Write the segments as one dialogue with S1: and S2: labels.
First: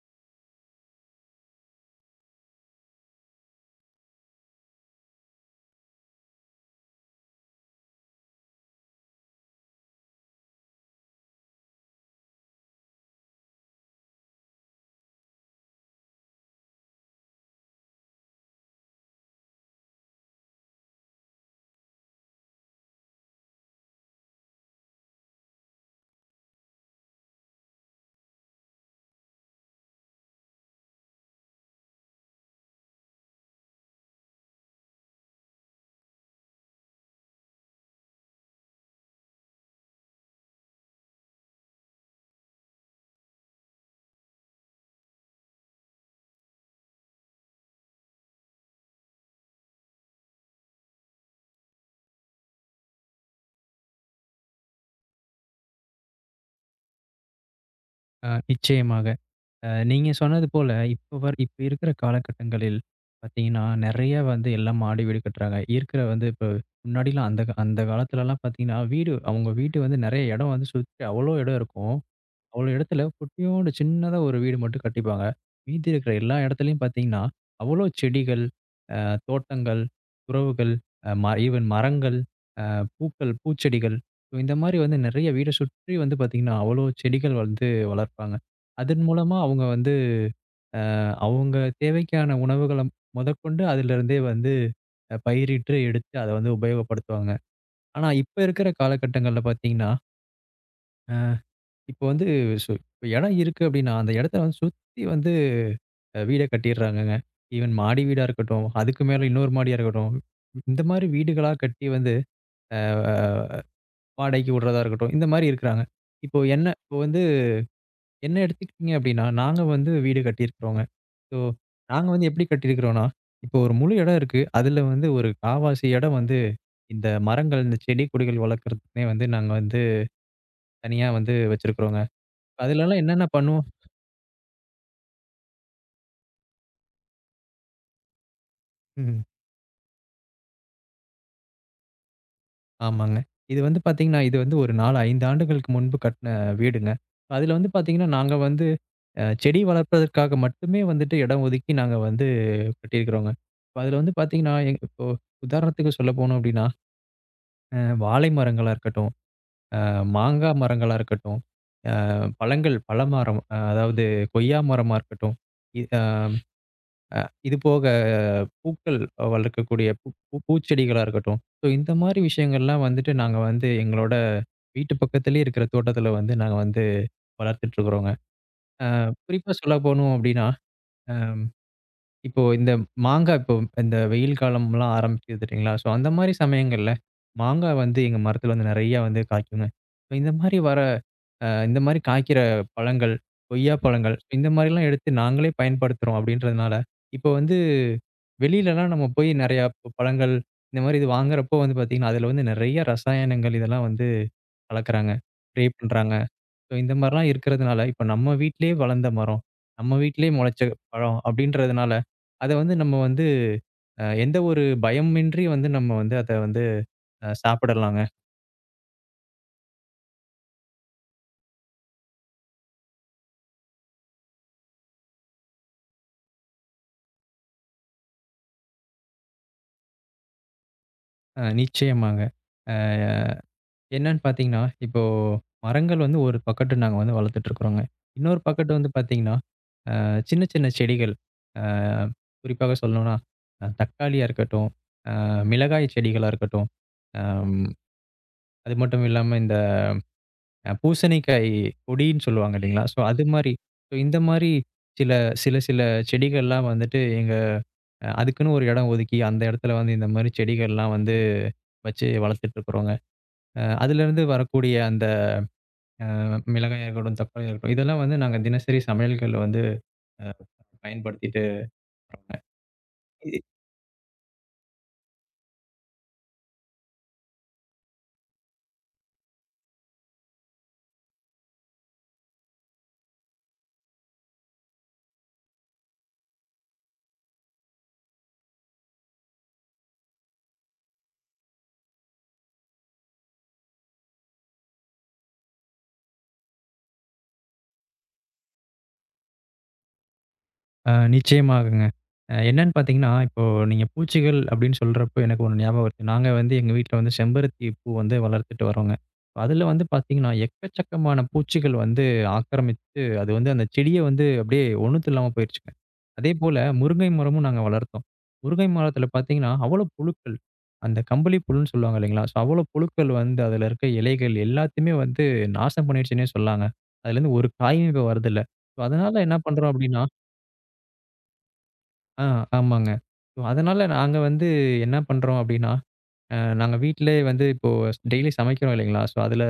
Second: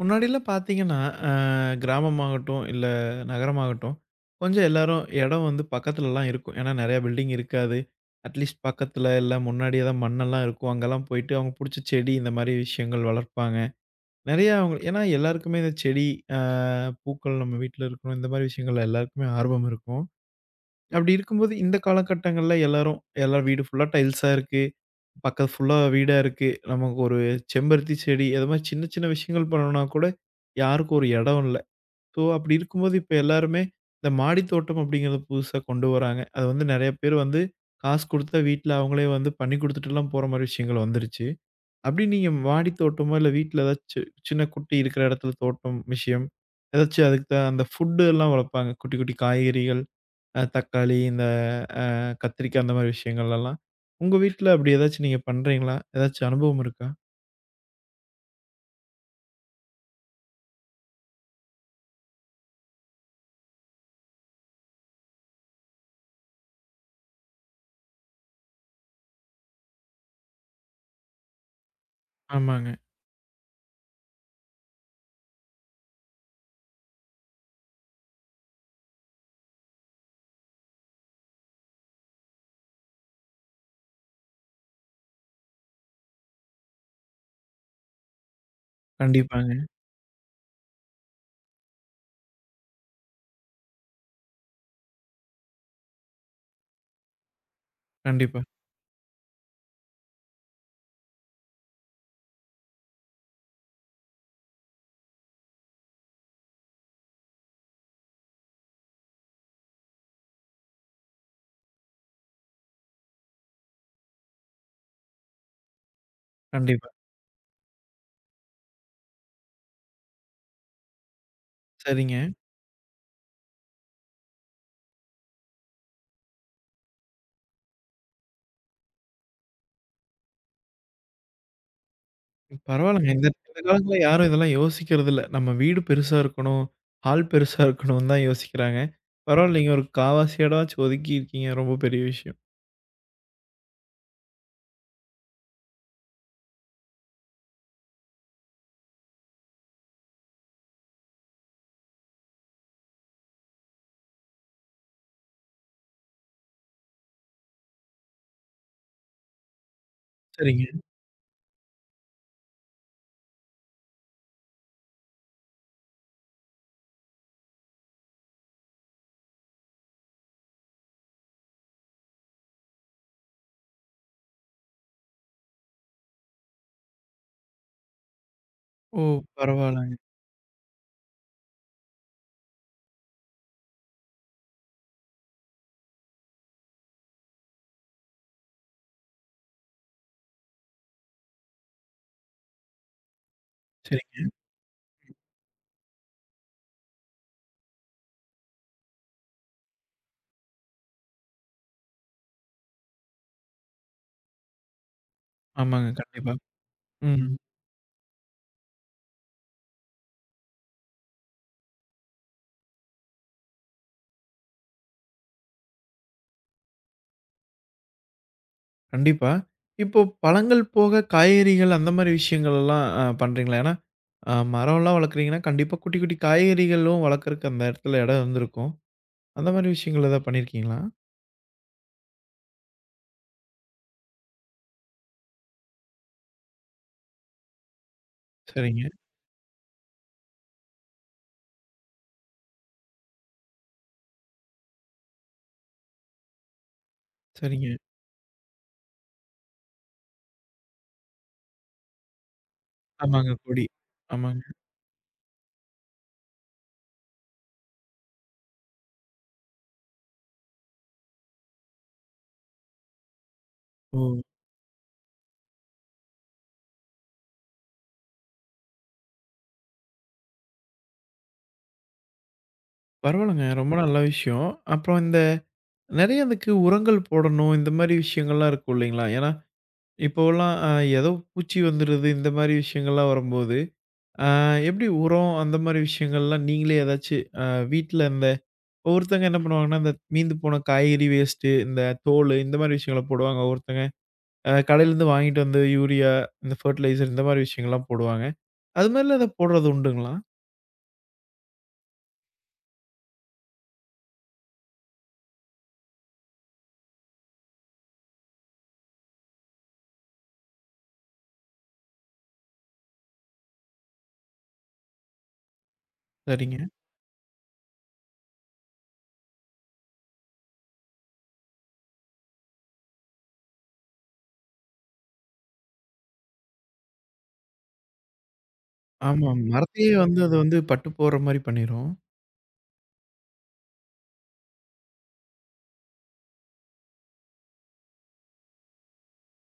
S1: முன்னாடிலாம் பார்த்தீங்கன்னா, அ கிராமமாகட்டும், இல்ல நகரமாகட்டும், கொஞ்சம் எல்லாரும் இடம் வந்து பக்கத்துலலாம் இருக்கும். ஏன்னா நெறைய பில்டிங் இருக்காது. அட்லீஸ்ட் பக்கத்துல இல்ல முன்னாடியே தான் மண்ணெல்லாம் இருக்கும். அங்கெல்லாம் போயிட்டு அவங்க புடிச்ச செடி இந்த மாரி விஷயங்கள் வளர்ப்பாங்க. நெறையா அவங்க ஏன்னா எல்லாருக்குமே இந்த செடி, அ பூக்கள் நம்ம வீட்ல இருக்கணும். இந்த மாரி விஷயங்கள்ல எல்லாருக்குமே ஆர்வம் இருக்கும். அப்படி இருக்கும்போது இந்த காலகட்டங்கள்ல எல்லாரும் எல்லா வீடு ஃபுல்லா டைல்ஸா இருக்கு. பக்கத்து ஃபுல்லா வீடா இருக்கு. நமக்கு ஒரு செம்பருத்தி செடி, அது மாரி சின்ன சின்ன விஷயங்கள் பண்ணணும்னா கூட யாருக்கும் ஒரு இடம் இல்ல. ஸோ அப்படி இருக்கும்போது இப்ப எல்லாருமே இந்த மாடி தோட்டம் அப்படிங்கிறத புதுசா கொண்டு வராங்க. அது வந்து நெறைய பேர் வந்து காசு குடுத்தா வீட்ல அவங்களே வந்து பண்ணி குடுத்துட்டுலாம் போற மாரி விஷயங்கள் வந்துருச்சு. அப்படி நீங்க மாடி தோட்டமோ இல்ல வீட்ல ஏதாச்சும் சின்ன குட்டி இருக்கிற இடத்துல தோட்டம் விஷயம், ஏதாச்சும் அதுக்கு தான் அந்த ஃபுட் எல்லாம் வளர்ப்பாங்க. குட்டி குட்டி காய்கறிகள், தக்காளி, இந்த அ கத்திரிக்காய் அந்த மாரி விஷயங்கள்லலாம். உங்க வீட்ல அப்படி ஏதாச்சும் நீங்க பண்றீங்களா? ஏதாச்சும் அனுபவம் இருக்கா?
S2: நிச்சயமாக. நீங்க சொன்னது போல, இப்ப இருக்கிற காலகட்டங்களில் பார்த்தீங்கன்னா, நெறைய வந்து எல்லாம் மாடி வீடு கட்டுறாங்க. இருக்கிற வந்து இப்ப முன்னாடிலாம் அந்த காலத்துலலாம் பார்த்தீங்கன்னா, வீடு அவங்க வீட்டு வந்து நெறைய இடம் வந்து சுத்தி அவ்வளோ இடம் இருக்கும். அவ்வளோ
S1: ஆமாங்க.
S2: இடத்துல குட்டியோண்டு சின்னதா ஒரு வீடு மட்டும் கட்டிப்பாங்க. மீதி இருக்கிற எல்லா இடத்துலயும் பார்த்தீங்கன்னா, அவ்வளோ செடிகள், தோட்டங்கள், உறவுகள், அ ம ஈவன் மரங்கள் பூக்கள், பூச்செடிகள். ஸோ இந்த மாரி வந்து நெறைய வீட சுற்றி வந்து பார்த்தீங்கன்னா, அவ்வளோ செடிகள் வந்து வளர்ப்பாங்க. அதன் மூலமா
S1: கண்டிப்பாங்க.
S2: அவங்க வந்து அவங்க தேவைக்கான உணவுகள முதற்கொண்டு அதிலிருந்தே வந்து பயிரிட்டு எடுத்து அத வந்து உபயோகப்படுத்துவாங்க. ஆனா, இப்ப
S1: கண்டிப்பா,
S2: இருக்கிற காலகட்டங்கள்ல பார்த்தீங்கன்னா, இப்ப வந்து இப்ப இடம் இருக்கு அப்டின்னா, அந்த இடத்த வந்து சுத்தி வந்து வீட கட்டிர்றாங்கங்க. ஈவன் மாடி வீடா இருக்கட்டும், அதுக்கு மேல இன்னொரு மாடியா இருக்கட்டும். இந்த மாரி வீடுகளா கட்டி வந்து அ வாடகைக்கு விடுறதா இருக்கட்டும். இந்த மாரி இருக்கிறாங்க. இப்போ என்ன
S1: கண்டிப்பா.
S2: இப்போ வந்து என்ன எடுத்துக்கிட்டீங்க அப்படின்னா, நாங்க வந்து வீடு கட்டியிருக்கிறோங்க. ஸோ, நாங்க
S1: சரிங்க.
S2: வந்து எப்படி கட்டியிருக்கிறோம்னா, இப்போ ஒரு முழு இடம் இருக்கு. அதுல வந்து ஒரு காவாசி இடம் வந்து இந்த மரங்கள், இந்த செடி கொடிகள் வளர்க்கறதுக்குன்னே வந்து நாங்க வந்து தனியா வந்து வச்சிருக்கிறோங்க. அதுலலாம்
S1: பரவால்லங்க.
S2: என்னென்ன
S1: இந்த இந்த
S2: பண்ணுவோம்.
S1: காலத்துல யாரும் இதெல்லாம் யோசிக்கிறதில்ல. நம்ம வீடு பெருசா இருக்கணும், ஹால் பெருசா இருக்கணும்னு தான் யோசிக்கிறாங்க.
S2: ம்.
S1: பரவால்ல நீங்க ஒரு 1/4வாசி இடமாச்சும் ஒதுக்கி இருக்கீங்க. ரொம்ப பெரிய விஷயம்.
S2: ஆமாங்க. இது வந்து பார்த்தீங்கன்னா, இது வந்து ஒரு 4, 5 ஆண்டுகளுக்கு முன்பு கட்டின வீடுங்க. அதுல வந்து பார்த்தீங்கன்னா, நாங்க வந்து செடி வளர்ப்பதற்காக மட்டுமே வந்துட்டு இடம் ஒதுக்கி நாங்க வந்து கட்டியிருக்கிறோங்க. இப்ப அதுல வந்து பார்த்தீங்கன்னா, இப்போ உதாரணத்துக்கு சொல்லப்போனோம் அப்படின்னா அ வாழை மரங்களா இருக்கட்டும், அ மாங்கா
S1: சரிங்க.
S2: மரங்களா இருக்கட்டும், பழங்கள் பழமரம் அதாவது கொய்யா மரமா இருக்கட்டும், இ அ இது போக பூக்கள் வளர்க்கக்கூடிய பூ பூ பூச்செடிகளா இருக்கட்டும். ஸோ இந்த மாரி விஷயங்கள்லாம் வந்துட்டு நாங்க வந்து எங்களோட வீட்டு பக்கத்திலேயே இருக்கிற தோட்டத்தில வந்து நாங்க வந்து வளர்த்துட்டு இருக்கிறோங்க. அ
S1: ஓ!
S2: குறிப்பா சொல்ல
S1: பரவால்லங்க.
S2: போணும் அப்டின்னா, அ இப்போ இந்த மாங்கா இப்போ இந்த வெயில் காலம்லாம் ஆரம்பிக்குது தெரியுங்களா? ஸோ அந்த மாரி சமயங்கள்ல மாங்கா வந்து எங்க மரத்தில வந்து நெறையா வந்து காய்க்குங்க. இப்போ இந்த மாரி வர இந்த மாரி காய்க்கிற பழங்கள், கொய்யா பழங்கள்
S1: சரிங்க.
S2: so இந்த மாரிலாம் எடுத்து நாங்களே பயன்படுத்துறோம் அப்படின்றதுனால, இப்போ வந்து வெளியிலலாம் நம்ம போய் நெறையா பழங்கள் இந்த மாரி இது வாங்குறப்போ வந்து பார்த்தீங்கன்னா, அதில வந்து நெறைய ரசாயனங்கள் இதெல்லாம் வந்து கலக்குறாங்க. ஸ்ப்ரே
S1: ஆமாங்க.
S2: பண்றாங்க.
S1: கண்டிப்பா.
S2: ஸோ இந்த
S1: ம்.
S2: மாரிலாம் இருக்கிறதுனால, இப்போ நம்ம வீட்டிலேயே வளர்ந்த மரம், நம்ம வீட்டிலேயே முளைச்ச பழம் அப்படின்றதுனால, அத வந்து நம்ம வந்து எந்த ஒரு பயமின்றி வந்து நம்ம வந்து அத வந்து சாப்பிடலாங்க.
S1: கண்டிப்பா. இப்போ பழங்கள் போக காய்கறிகள் அந்த மாரி விஷயங்கள் எல்லாம் பண்றீங்களா? ஏன்னா, மரம்லாம் வளர்க்குறீங்கன்னா, கண்டிப்பா குட்டி, குட்டி காய்கறிகளும் வளர்க்கறக்கு அந்த இடத்துல இடம் இருந்திருக்கும். அந்த மாரி விஷயங்கள் ஏதாவது பண்ணியிருக்கீங்களா?
S2: நிச்சயமாங்க. அ என்னன்னு பார்த்தீங்கன்னா, இப்போ மரங்கள் வந்து ஒரு பக்கட்டு நாங்க வந்து வளர்த்துட்டு இருக்கிறோங்க. இன்னொரு பக்கட்டு
S1: சரிங்க,
S2: வந்து பார்த்தீங்கன்னா, சின்ன சின்ன செடிகள். அ குறிப்பாக சொல்லணும்னா, தக்காளியா இருக்கட்டும், அ மிளகாய் செடிகளா இருக்கட்டும், அம்
S1: சரிங்க.
S2: அது மட்டும் இல்லாம இந்த பூசணிக்காய் கொடின்னு சொல்லுவாங்க இல்லைங்களா? ஸோ அது
S1: ஆமாங்க.
S2: மாரி
S1: கொடி.
S2: ஸோ இந்த
S1: ஆமாங்க.
S2: மாரி சில சில சில செடிகள்லாம் வந்துட்டு எங்க அதுக்குன்னு ஒரு இடம் ஒதுக்கி, அந்த இடத்துல வந்து இந்த மாரி செடிகள்லாம் வந்து வச்சு வளர்த்துட்டு இருக்கிறோங்க.
S1: ஓ!
S2: அதுலேருந்து வரக்கூடிய அந்த மிளகாயா இருக்கட்டும், தக்காளியா இருக்கட்டும். இதெல்லாம் வந்து நாங்க தினசரி சமையல்கள்ல வந்து அ பயன்படுத்திட்டு வரோங்க.
S1: பரவால்லங்க. ரொம்ப நல்ல விஷயம். அப்புறம் இந்த நெறைய அதுக்கு உரங்கள் போடணும். இந்த மாரி விஷயங்கள்லாம் இருக்கும் இல்லைங்களா? ஏன்னா, இப்போலாம் ஏதோ பூச்சி வந்துருது. இந்த மாரி விஷயங்கள்லாம் வரும்போது, அ எப்படி உரம் அந்த மாரி விஷயங்கள்லாம் நீங்களே ஏதாச்சு அ வீட்ல இந்த ஒவ்வொருத்தங்க என்ன பண்ணுவாங்கன்னா, இந்த மீந்து போன காய்கறி வேஸ்ட்டு, இந்த தோலு இந்த மாரி விஷயங்கள போடுவாங்க. ஒவ்வொருத்தங்க கடையிலேருந்து வாங்கிட்டு வந்து யூரியா, இந்த ஃபெர்டிலைசர் இந்த மாரி விஷயங்கள்லாம் போடுவாங்க. அது மாரிலாம் எதா போடுறது உண்டுங்களா?
S2: ஆ நிச்சயமாகங்க. என்னன்னு பார்த்தீங்கன்னா, இப்போ நீங்க பூச்சிகள் அப்படின்னு சொல்றப்போ எனக்கு ஒண்ணு ஞாபகம் வருது. நாங்க வந்து எங்க வீட்ல வந்து செம்பருத்தி பூ வந்து வளர்த்துட்டு வரோங்க. அதுல வந்து பார்த்தீங்கன்னா, எக்கச்சக்கமான பூச்சிகள் வந்து ஆக்கிரமித்து, அது வந்து அந்த செடிய வந்து அப்படியே ஒண்ணுத்து இல்லாம போயிருச்சுங்க. அதேபோல
S1: சரிங்க.
S2: முருங்கை மரமும் நாங்க வளர்த்தோம். முருங்கை மரத்துல பார்த்தீங்கன்னா, அவ்வளோ புழுக்கள். அந்த கம்பளி புழுன்னு சொல்லுவாங்க இல்லைங்களா? ஸோ அவ்வளோ புழுக்கள் வந்து அதுல இருக்க இலைகள் எல்லாத்தையுமே வந்து நாசம் பண்ணிடுச்சுன்னே சொல்லாங்க. அதுலேருந்து ஒரு காயுமே இப்ப வரதில்ல. ஸோ அதனால
S1: ஆமா.
S2: என்ன பண்றோம்
S1: மரத்தையே
S2: அப்படின்னா
S1: வந்து அது வந்து பட்டு போடுற மாரி பண்ணிரும்.
S2: ஆ, ஆமாங்க. ஸோ அதனால நாங்க வந்து என்ன பண்றோம் அப்டின்னா, நாங்க வீட்லயே வந்து இப்போ டெய்லி சமைக்கிறோம் இல்லைங்களா? ஸோ அதுல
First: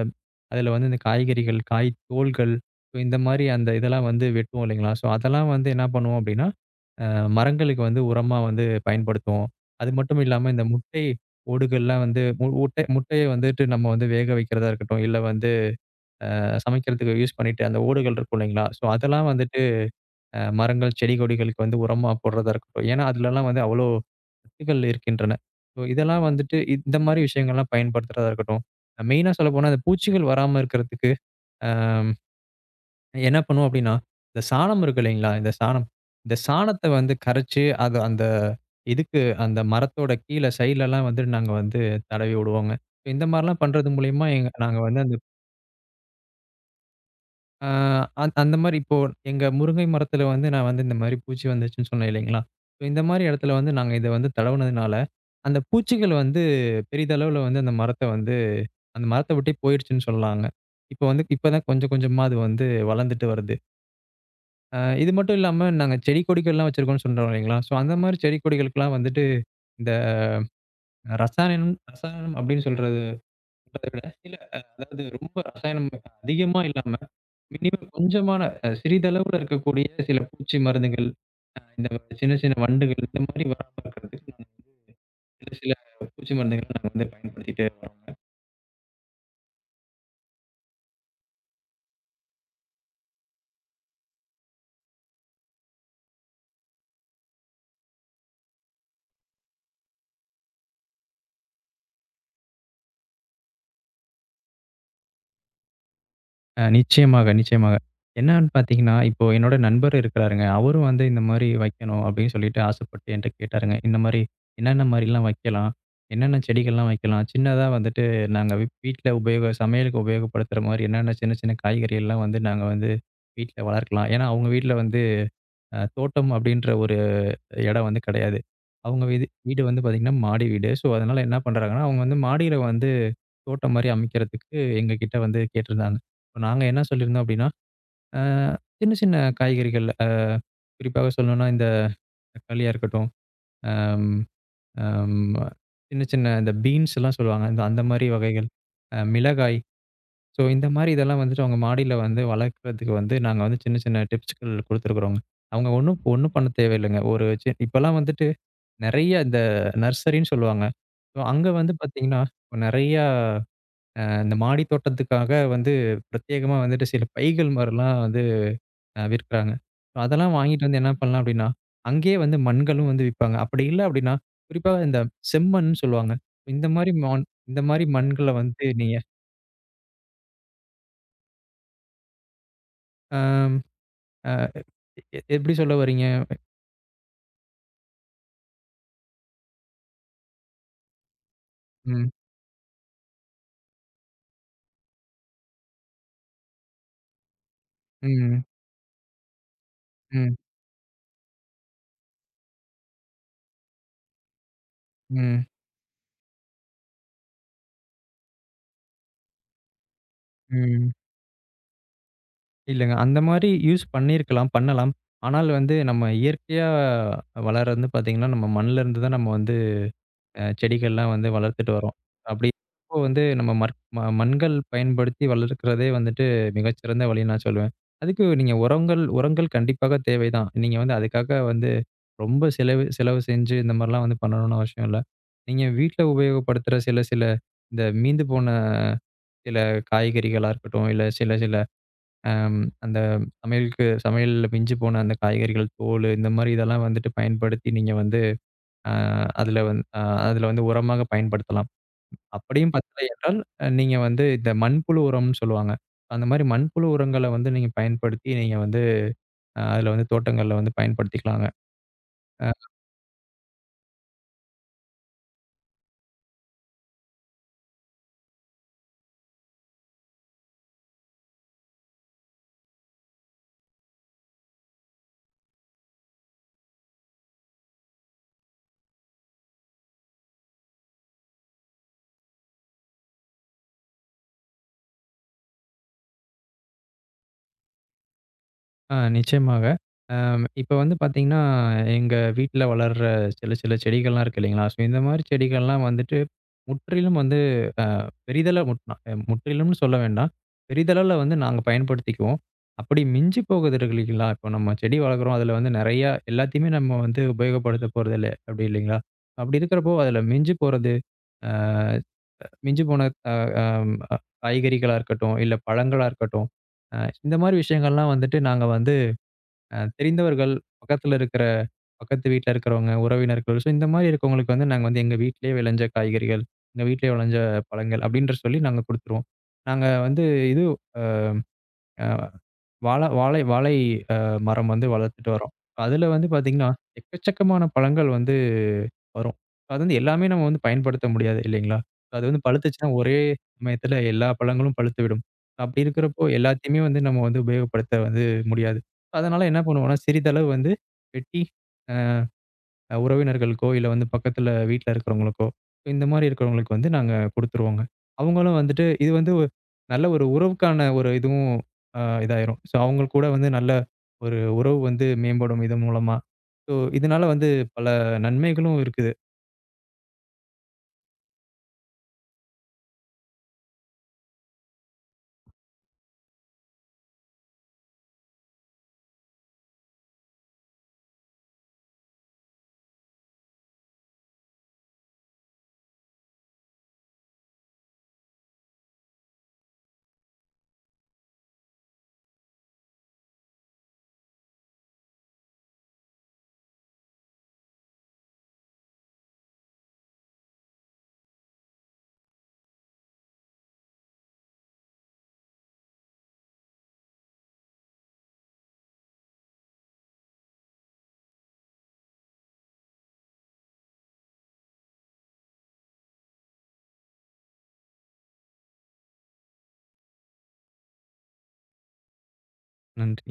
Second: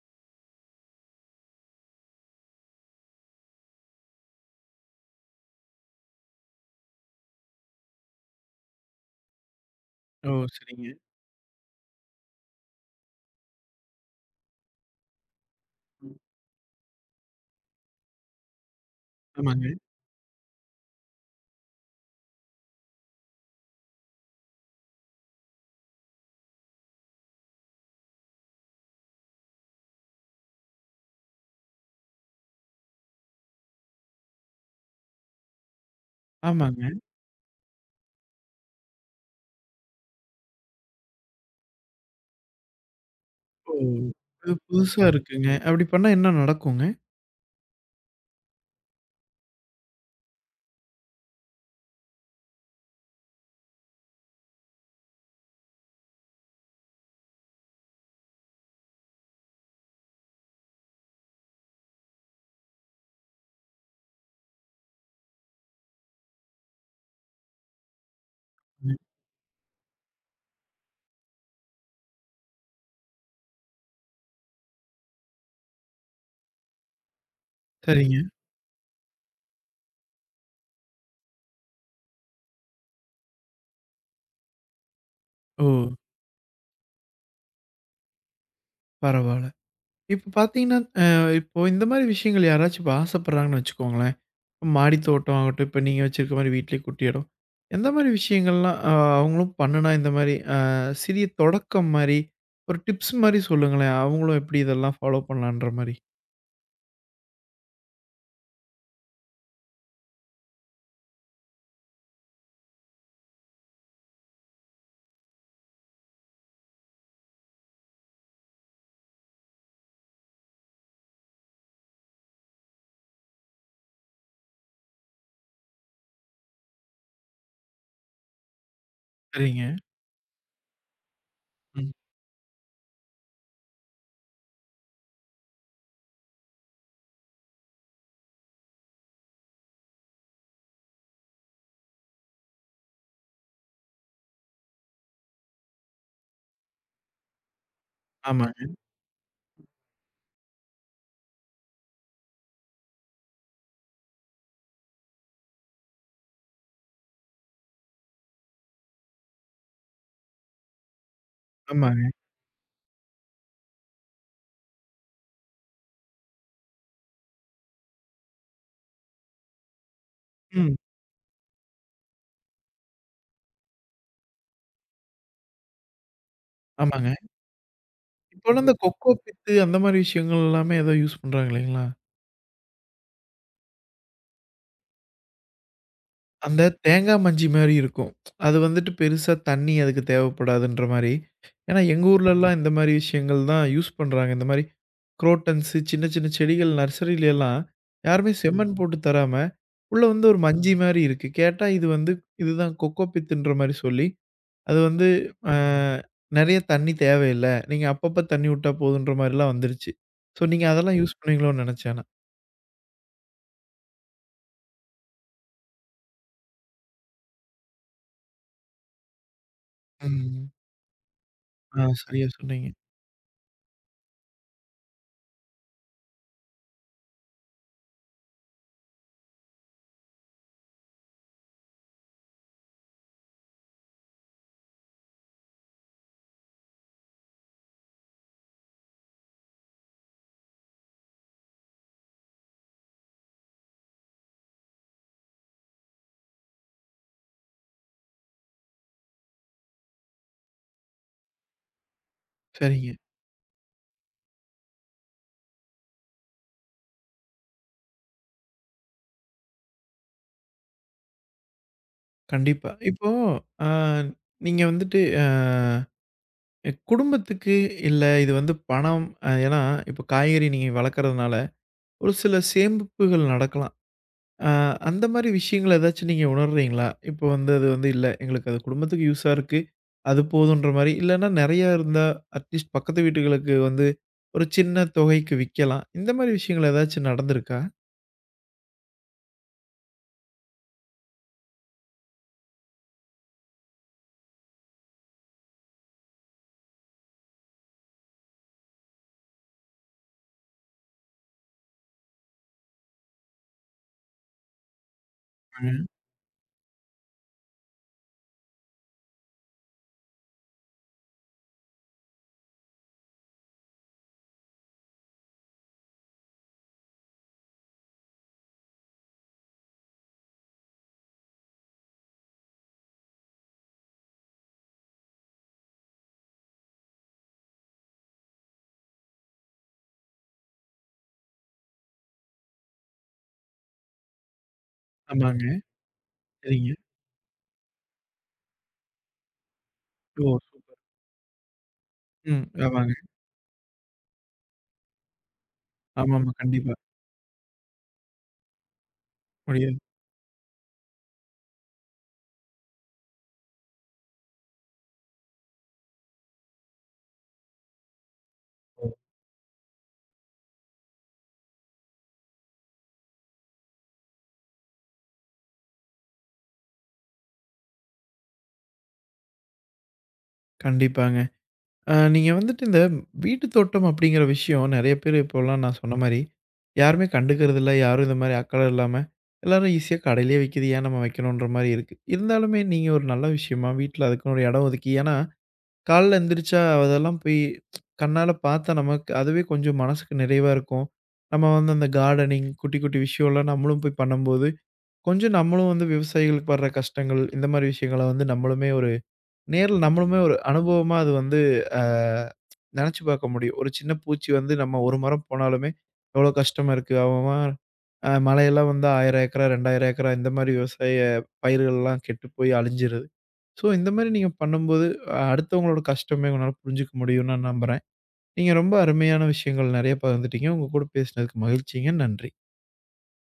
S2: அதுல வந்து இந்த காய்கறிகள், காய் தோல்கள் ஸோ இந்த மாரி அந்த இதெல்லாம் வந்து வெட்டுவோம் இல்லைங்களா? ஸோ அதெல்லாம் வந்து என்ன பண்ணுவோம் அப்டின்னா, அ மரங்களுக்கு வந்து உரமா வந்து பயன்படுத்துவோம். அது மட்டும்
S1: ஓ!
S2: இல்லாம இந்த
S1: சரிங்க.
S2: முட்டை ஓடுகள்லாம் வந்து முட்டை முட்டைய வந்துட்டு நம்ம வந்து வேக வைக்கிறதா இருக்கட்டும், இல்ல வந்து சமைக்கிறதுக்கு யூஸ் பண்ணிட்டு அந்த ஓடுகள் இருக்கும் இல்லைங்களா? ஸோ அதெல்லாம் வந்துட்டு
S1: ஆமாங்க,
S2: மரங்கள், செடி கொடிகளுக்கு வந்து உரமா போடுறதா இருக்கட்டும். ஏன்னா, அதுலலாம் வந்து அவ்வளோ சத்துக்கள் இருக்கின்றன. ஸோ, இதெல்லாம் வந்துட்டு இந்த மாரி விஷயங்கள்லாம் பயன்படுத்துறதா இருக்கட்டும். மெயினா சொல்லப்போனா, அந்த பூச்சிகள் வராம இருக்கிறதுக்கு அ என்ன பண்ணுவோம் அப்டின்னா, இந்த சாணம் இருக்கு இல்லைங்களா? இந்த சாணம். இந்த சாணத்த
S1: ஆமாங்க.
S2: வந்து கரைச்சு, அத அந்த இதுக்கு அந்த மரத்தோட கீழ சைட்லலாம் வந்து நாங்க வந்து தடவி விடுவோங்க. இந்த மாரிலாம்
S1: ஓ!
S2: பண்றது மூலியமா எங்க
S1: இது
S2: நாங்க வந்து
S1: புதுசா
S2: அந்த
S1: இருக்குங்க. அப்படி பண்ணா என்ன நடக்குங்க?
S2: ஆ, அந்த மாரி இப்போ எங்க முருங்கை மரத்துல வந்து நான் வந்து இந்த மாரி பூச்சி வந்துச்சுன்னு சொன்னேன் இல்லைங்களா? So இந்த மாரி இடத்துல வந்து நாங்க இத வந்து தடவுனதுனால, அந்த பூச்சிகள் வந்து பெரிதளவுல வந்து அந்த மரத்த வந்து அந்த மரத்த விட்டே போயிருச்சுன்னு சொல்லலாங்க. இப்ப வந்து இப்ப தான் கொஞ்சம் கொஞ்சமா அது வந்து வளர்ந்துட்டு வருது. இது மட்டும் இல்லாம நாங்க செடி கொடிகள்லாம் வச்சிருக்கோம்னு சொல்றோம் இல்லைங்களா? ஸோ அந்த மாரி செடி கொடிகளுக்கெல்லாம்
S1: ம்.
S2: வந்துட்டு இந்த ரசாயனம் ரசாயனம் அப்படின்னு சொல்ற அத விட இல்ல அதாவது ரொம்ப ரசாயனம் அதிகமா இல்லாம, மினிமம்
S1: சரிங்க.
S2: கொஞ்சமான சிறிதளவுல இருக்கக்கூடிய சில பூச்சி மருந்துகள், இந்த சின்ன சின்ன வண்டுகள் இந்த மாரி வராம இருக்கிறதுக்கு நாங்க வந்து சில
S1: ஓ!
S2: சில பூச்சி மருந்துகள நாங்க வந்து பயன்படுத்திட்டே வரோங்க.
S1: பரவால்ல. இப்ப பார்த்தீங்கன்னா, அ இப்போ இந்த மாரி விஷயங்கள் யாராச்சும் இப்ப ஆசைப்படுறாங்கன்னு வச்சுக்கோங்களேன். மாடி தோட்டம் ஆகட்டும், இப்ப நீங்க வச்சிருக்க மாரி வீட்லயே குட்டி இடம். எந்த மாரி விஷயங்கள்லாம் அவங்களும் பண்ணுனா இந்த மாரி சிறிய தொடக்கம் மாரி, ஒரு டிப்ஸ் மாரி சொல்லுங்களேன். அவங்களும் எப்படி இதெல்லாம் ஃபாலோ பண்ணலான்ற மாரி.
S2: நிச்சயமாக, நிச்சயமாக. என்னன்னு பார்த்தீங்கன்னா, இப்போ என்னோட நண்பர் இருக்கிறாருங்க. அவரும் வந்து இந்த மாரி வைக்கணும் அப்படின்னு சொல்லிட்டு ஆசைப்பட்டு என்ட்ட கேட்டாருங்க. இந்த மாரி என்னென்ன மாரிலாம் வைக்கலாம்? என்னென்ன செடிகள்லாம் வைக்கலாம்? சின்னதா வந்துட்டு நாங்க வீட்ல உபயோக சமையலுக்கு உபயோகப்படுத்துற மாரி என்னென்ன சின்ன சின்ன காய்கறிகள்லாம் வந்து நாங்க வந்து வீட்ல வளர்க்கலாம். ஏன்னா அவங்க வீட்ல வந்து தோட்டம் அப்படின்ற இடம் வந்து கிடையாது. அவங்க வீதி வீடு
S1: சரிங்க.
S2: வந்து பார்த்தீங்கன்னா, மாடி வீடு. ஸோ, அதனால என்ன பண்றாங்கன்னா,
S1: ம்.
S2: அவங்க வந்து மாடியில வந்து தோட்டம் மாரி அமைக்கிறதுக்கு எங்ககிட்ட வந்து கேட்டிருந்தாங்க. இப்ப நாங்க என்ன சொல்லியிருந்தோம் அப்டின்னா, அ சின்ன சின்ன காய்கறிகள் குறிப்பாக சொல்லணும்னா, இந்த தக்காளியா இருக்கட்டும், அம் அம் சின்ன சின்ன இந்த பீன்ஸ்லாம் சொல்லுவாங்க. இந்த அந்த மாரி வகைகள்,
S1: ஆமாங்க,
S2: மிளகாய். ஸோ, இந்த மாரி இதெல்லாம் வந்துட்டு அவங்க மாடியில வந்து வளர்க்கிறதுக்கு வந்து நாங்க வந்து சின்ன சின்ன டிப்ஸ்கள் குடுத்துருக்குறோங்க. அவங்க ஒண்ணும் ஒண்ணும் பண்ண தேவையில்லைங்க. ஒரு சி இப்பலாம் வந்துட்டு நெறைய இந்த நர்சரின்னு சொல்லுவாங்க. ஸோ அங்க வந்து
S1: ஆமாங்க.
S2: பார்த்தீங்கன்னா, நெறையா இந்த மாடி தோட்டத்துக்காக வந்து பிரத்யேகமா வந்துட்டு சில பைகள் மாரிலாம் வந்து விற்கிறாங்க. ஸோ அதெல்லாம் வாங்கிட்டு
S1: ம்.
S2: வந்து என்ன பண்ணலாம் அப்டின்னா, அங்கேயே வந்து மண்களும் வந்து விப்பாங்க. அப்படி இல்ல அப்டின்னா, குறிப்பா இந்த செம்மண்ன்னு சொல்லுவாங்க. இந்த மாரி
S1: ஆமாங்க.
S2: இந்த மாரி மண்கள
S1: இப்போலாம்
S2: வந்து
S1: இந்த
S2: நீங்க
S1: கொக்கோ பித்து அந்த மாரி விஷயங்கள் எல்லாமே ஏதோ யூஸ் பண்றாங்க இல்லைங்களா?
S2: ஆம் அ எ எப்படி சொல்ல வரீங்க?
S1: அந்த தேங்காய் மஞ்சி மாரி இருக்கும். அது வந்துட்டு பெருசா தண்ணி அதுக்கு தேவைப்படாதுன்ற மாரி. ஏன்னா எங்க
S2: ம்,
S1: ஊர்லலாம் இந்த மாரி விஷயங்கள் தான் யூஸ் பண்றாங்க. இந்த மாரி குரோட்டன்ஸு சின்ன சின்ன செடிகள் நர்சரியிலலாம் யாருமே
S2: ம்,
S1: செம்மண் போட்டு தராம, உள்ள வந்து
S2: ம்,
S1: ஒரு மஞ்சி மாரி இருக்கு. கேட்டா இது வந்து இதுதான் கொக்கோ பித்துன்ற மாரி சொல்லி, அது வந்து
S2: ம்,
S1: அ நெறைய தண்ணி தேவையில்ல. நீங்க அப்பப்ப தண்ணி விட்டா போதுன்ற மாரிலாம் வந்துருச்சு. ஸோ நீங்க
S2: ம்.
S1: அதெல்லாம் யூஸ் பண்ணுவீங்களோன்னு நெனச்சேன் நான்.
S2: இல்லங்க. அந்த மாரி யூஸ் பண்ணியிருக்கலாம், பண்ணலாம். ஆனால் வந்து நம்ம இயற்கையா வளர்றது வந்து பார்த்தீங்கன்னா, நம்ம மண்ல இருந்து தான் நம்ம வந்து
S1: ம்.
S2: செடிகள்லாம் வந்து வளர்த்துட்டு
S1: ஆ
S2: வரோம்.
S1: சரியா
S2: அப்படி
S1: சொன்னீங்க.
S2: இப்போ வந்து நம்ம மற் ம மண்கள் பயன்படுத்தி வளர்க்கிறதே வந்துட்டு மிகச்சிறந்த வழின்னு நான் சொல்லுவேன். அதுக்கு நீங்க உரங்கள் உரங்கள் கண்டிப்பாக தேவைதான். நீங்க வந்து அதுக்காக வந்து ரொம்ப செலவு செலவு செஞ்சு இந்த மாரிலாம் வந்து பண்ணணும்னு அவசியம் இல்ல. நீங்க வீட்ல உபயோகப்படுத்துற சில சில இந்த மீந்து போன சில காய்கறிகளா இருக்கட்டும், இல்ல சில சில அம் அந்த சமையலுக்கு சமையல்ல மிஞ்சி போன அந்த காய்கறிகள் தோலு, இந்த மாரி இதெல்லாம் வந்துட்டு பயன்படுத்தி நீங்க வந்து அ அதுல வந் அ அதுல வந்து உரமாக பயன்படுத்தலாம். அப்படியும்
S1: சரிங்க.
S2: பத்தலை என்றால், நீங்க வந்து இந்த மண்புழு உரம்னு சொல்லுவாங்க. அந்த மாரி மண்புழு உரங்கள வந்து நீங்க பயன்படுத்தி, நீங்க வந்து அதுல வந்து தோட்டங்கள்ல வந்து பயன்படுத்திக்கலாங்க. அ
S1: கண்டிப்பா. இப்போ அ நீங்க வந்துட்டு குடும்பத்துக்கு இல்ல இது வந்து பணம் ஏன்னா, இப்போ காய்கறி நீங்க வளர்க்கறதுனால ஒரு சில சேமிப்புகள் நடக்கலாம். ஆ, அந்த மாரி விஷயங்கள ஏதாச்சும் நீங்க உணர்றீங்களா? இப்போ வந்து அது வந்து இல்ல, எங்களுக்கு அது குடும்பத்துக்கு யூஸா இருக்கு. அது போதுன்ற மாரி. இல்லன்னா நெறையா இருந்தா, அட்லீஸ்ட் பக்கத்து வீட்டுகளுக்கு வந்து ஒரு சின்ன தொகைக்கு விக்கலாம். இந்த மாரி விஷயங்கள் ஏதாச்சும் நடந்திருக்கா?
S2: ஆ நிச்சயமாக. இப்ப வந்து பாத்தீங்கன்னா, எங்க வீட்ல வளர்ற சில சில செடிகள்லாம் இருக்கு இல்லைங்களா? ஸோ இந்த மாரி செடிகள்லாம் வந்துட்டு முற்றிலும் வந்து அ பெரிதள முட் அ முற்றிலும்னு சொல்ல வேண்டாம். பெரிதளவுல வந்து நாங்க பயன்படுத்திக்குவோம். அப்படி மிஞ்சி போகுது இருக்கு இல்லைங்களா? இப்போ நம்ம செடி வளர்க்குறோம். அதில வந்து
S1: ஆமாங்க,
S2: நெறையா எல்லாத்தையுமே நம்ம வந்து உபயோகப்படுத்த போறதில்ல. அப்படி இல்லைங்களா? அப்படி இருக்கிறப்போ அதில மிஞ்சி போறது, அ மிஞ்சி போன அ அம் அ காய்கறிகளா இருக்கட்டும், இல்ல பழங்களா இருக்கட்டும், அ இந்த மாரி விஷயங்கள்லாம் வந்துட்டு நாங்க வந்து தெரிந்தவர்கள், பக்கத்துல இருக்கிற பக்கத்து வீட்ல இருக்கிறவங்க, உறவினர்கள். ஸோ, இந்த மாரி இருக்கவங்களுக்கு வந்து நாங்க வந்து எங்க வீட்லயே விளைஞ்ச காய்கறிகள், எங்க வீட்லயே விளைஞ்ச பழங்கள் அப்டின்ற சொல்லி நாங்க குடுத்துருவோம். நாங்க வந்து இது அ வாழை வாழை வாழை அ மரம் வந்து வளர்த்துட்டு
S1: ஆமாங்க.
S2: வரோம். அதுல வந்து பாத்தீங்கன்னா,
S1: சரிங்க.
S2: எக்கச்சக்கமான பழங்கள் வந்து வரும். அது வந்து எல்லாமே
S1: ஓ!
S2: நம்ம வந்து பயன்படுத்த முடியாது இல்லைங்களா? அது வந்து
S1: ம்.
S2: பழுத்துச்சுன்னா
S1: ஆமாங்க.
S2: ஒரே சமயத்துல எல்லா பழங்களும் பழுத்துவிடும். அப்படி இருக்கிறப்போ
S1: ஆமாமா. கண்டிப்பா.
S2: எல்லாத்தையுமே வந்து நம்ம வந்து உபயோகப்படுத்த வந்து முடியாது. அதனால என்ன
S1: முடியாது.
S2: பண்ணுவோம்னா, சிறிதளவு வந்து வெட்டி அ உறவினர்களுக்கோ, இல்ல வந்து பக்கத்துல வீட்ல இருக்கிறவங்களுக்கோ, இந்த மாரி இருக்கிறவங்களுக்கு வந்து நாங்க குடுத்துருவோங்க. அவங்களும் வந்துட்டு
S1: ஓ!
S2: இது வந்து நல்ல ஒரு உறவுக்கான ஒரு இதுவும் அ இதாயிரும். ஸோ அவங்க கூட வந்து நல்ல ஒரு உறவு வந்து மேம்படும் இது மூலமா. ஸோ இதனால வந்து பல நன்மைகளும் இருக்குது.
S1: கண்டிப்பாங்க. நீங்க வந்துட்டு இந்த வீட்டு தோட்டம் அப்படிங்கிற விஷயம் நெறைய பேர் இப்போலாம் நான் சொன்ன மாரி, யாருமே கண்டுக்கிறதில்ல. யாரும் இந்த மாரி அக்கறை இல்லாம, எல்லாரும் ஈஸியா கடையிலேயே விக்குது. ஏன் நம்ம வைக்கணுன்ற மாரி இருக்கு. இருந்தாலுமே நீங்க ஒரு நல்ல விஷயமா வீட்ல அதுக்குன்னு ஒரு இடம் ஒதுக்கி ஏன்னா, காலைல எந்திரிச்சா அதெல்லாம் போய் கண்ணால பார்த்தா நமக்கு அதுவே கொஞ்சம் மனசுக்கு நிறைவா இருக்கும். நம்ம வந்து அந்த கார்டனிங் குட்டி, குட்டி விஷயம்லாம் நம்மளும் போய் பண்ணும்போது, கொஞ்சம் நம்மளும் வந்து விவசாயிகளுக்கு படுற கஷ்டங்கள், இந்த மாரி விஷயங்கள வந்து நம்மளுமே ஒரு நேர்ல நம்மளுமே ஒரு அனுபவமா அது வந்து அ நெனச்சு பார்க்க முடியும். ஒரு சின்ன பூச்சி வந்து நம்ம ஒரு மரம் போனாலுமே எவ்வளோ கஷ்டமா இருக்கு. அவன் அவன் மழையெல்லாம் வந்தா 1000 ஏக்கரா, 2000 ஏக்கரா இந்த மாரி விவசாய பயிர்கள்லாம் கெட்டு போய் அழிஞ்சிருது. ஸோ இந்த மாரி நீங்க பண்ணும்போது, அடுத்தவங்களோட கஷ்டமே உங்களால புரிஞ்சுக்க முடியும்னு நான் நம்புறேன். நீங்க ரொம்ப அருமையான விஷயங்கள் நெறைய பகிர்ந்துட்டீங்க. உங்க கூட பேசினதுக்கு மகிழ்ச்சிங்க. நன்றி.
S2: நன்றி.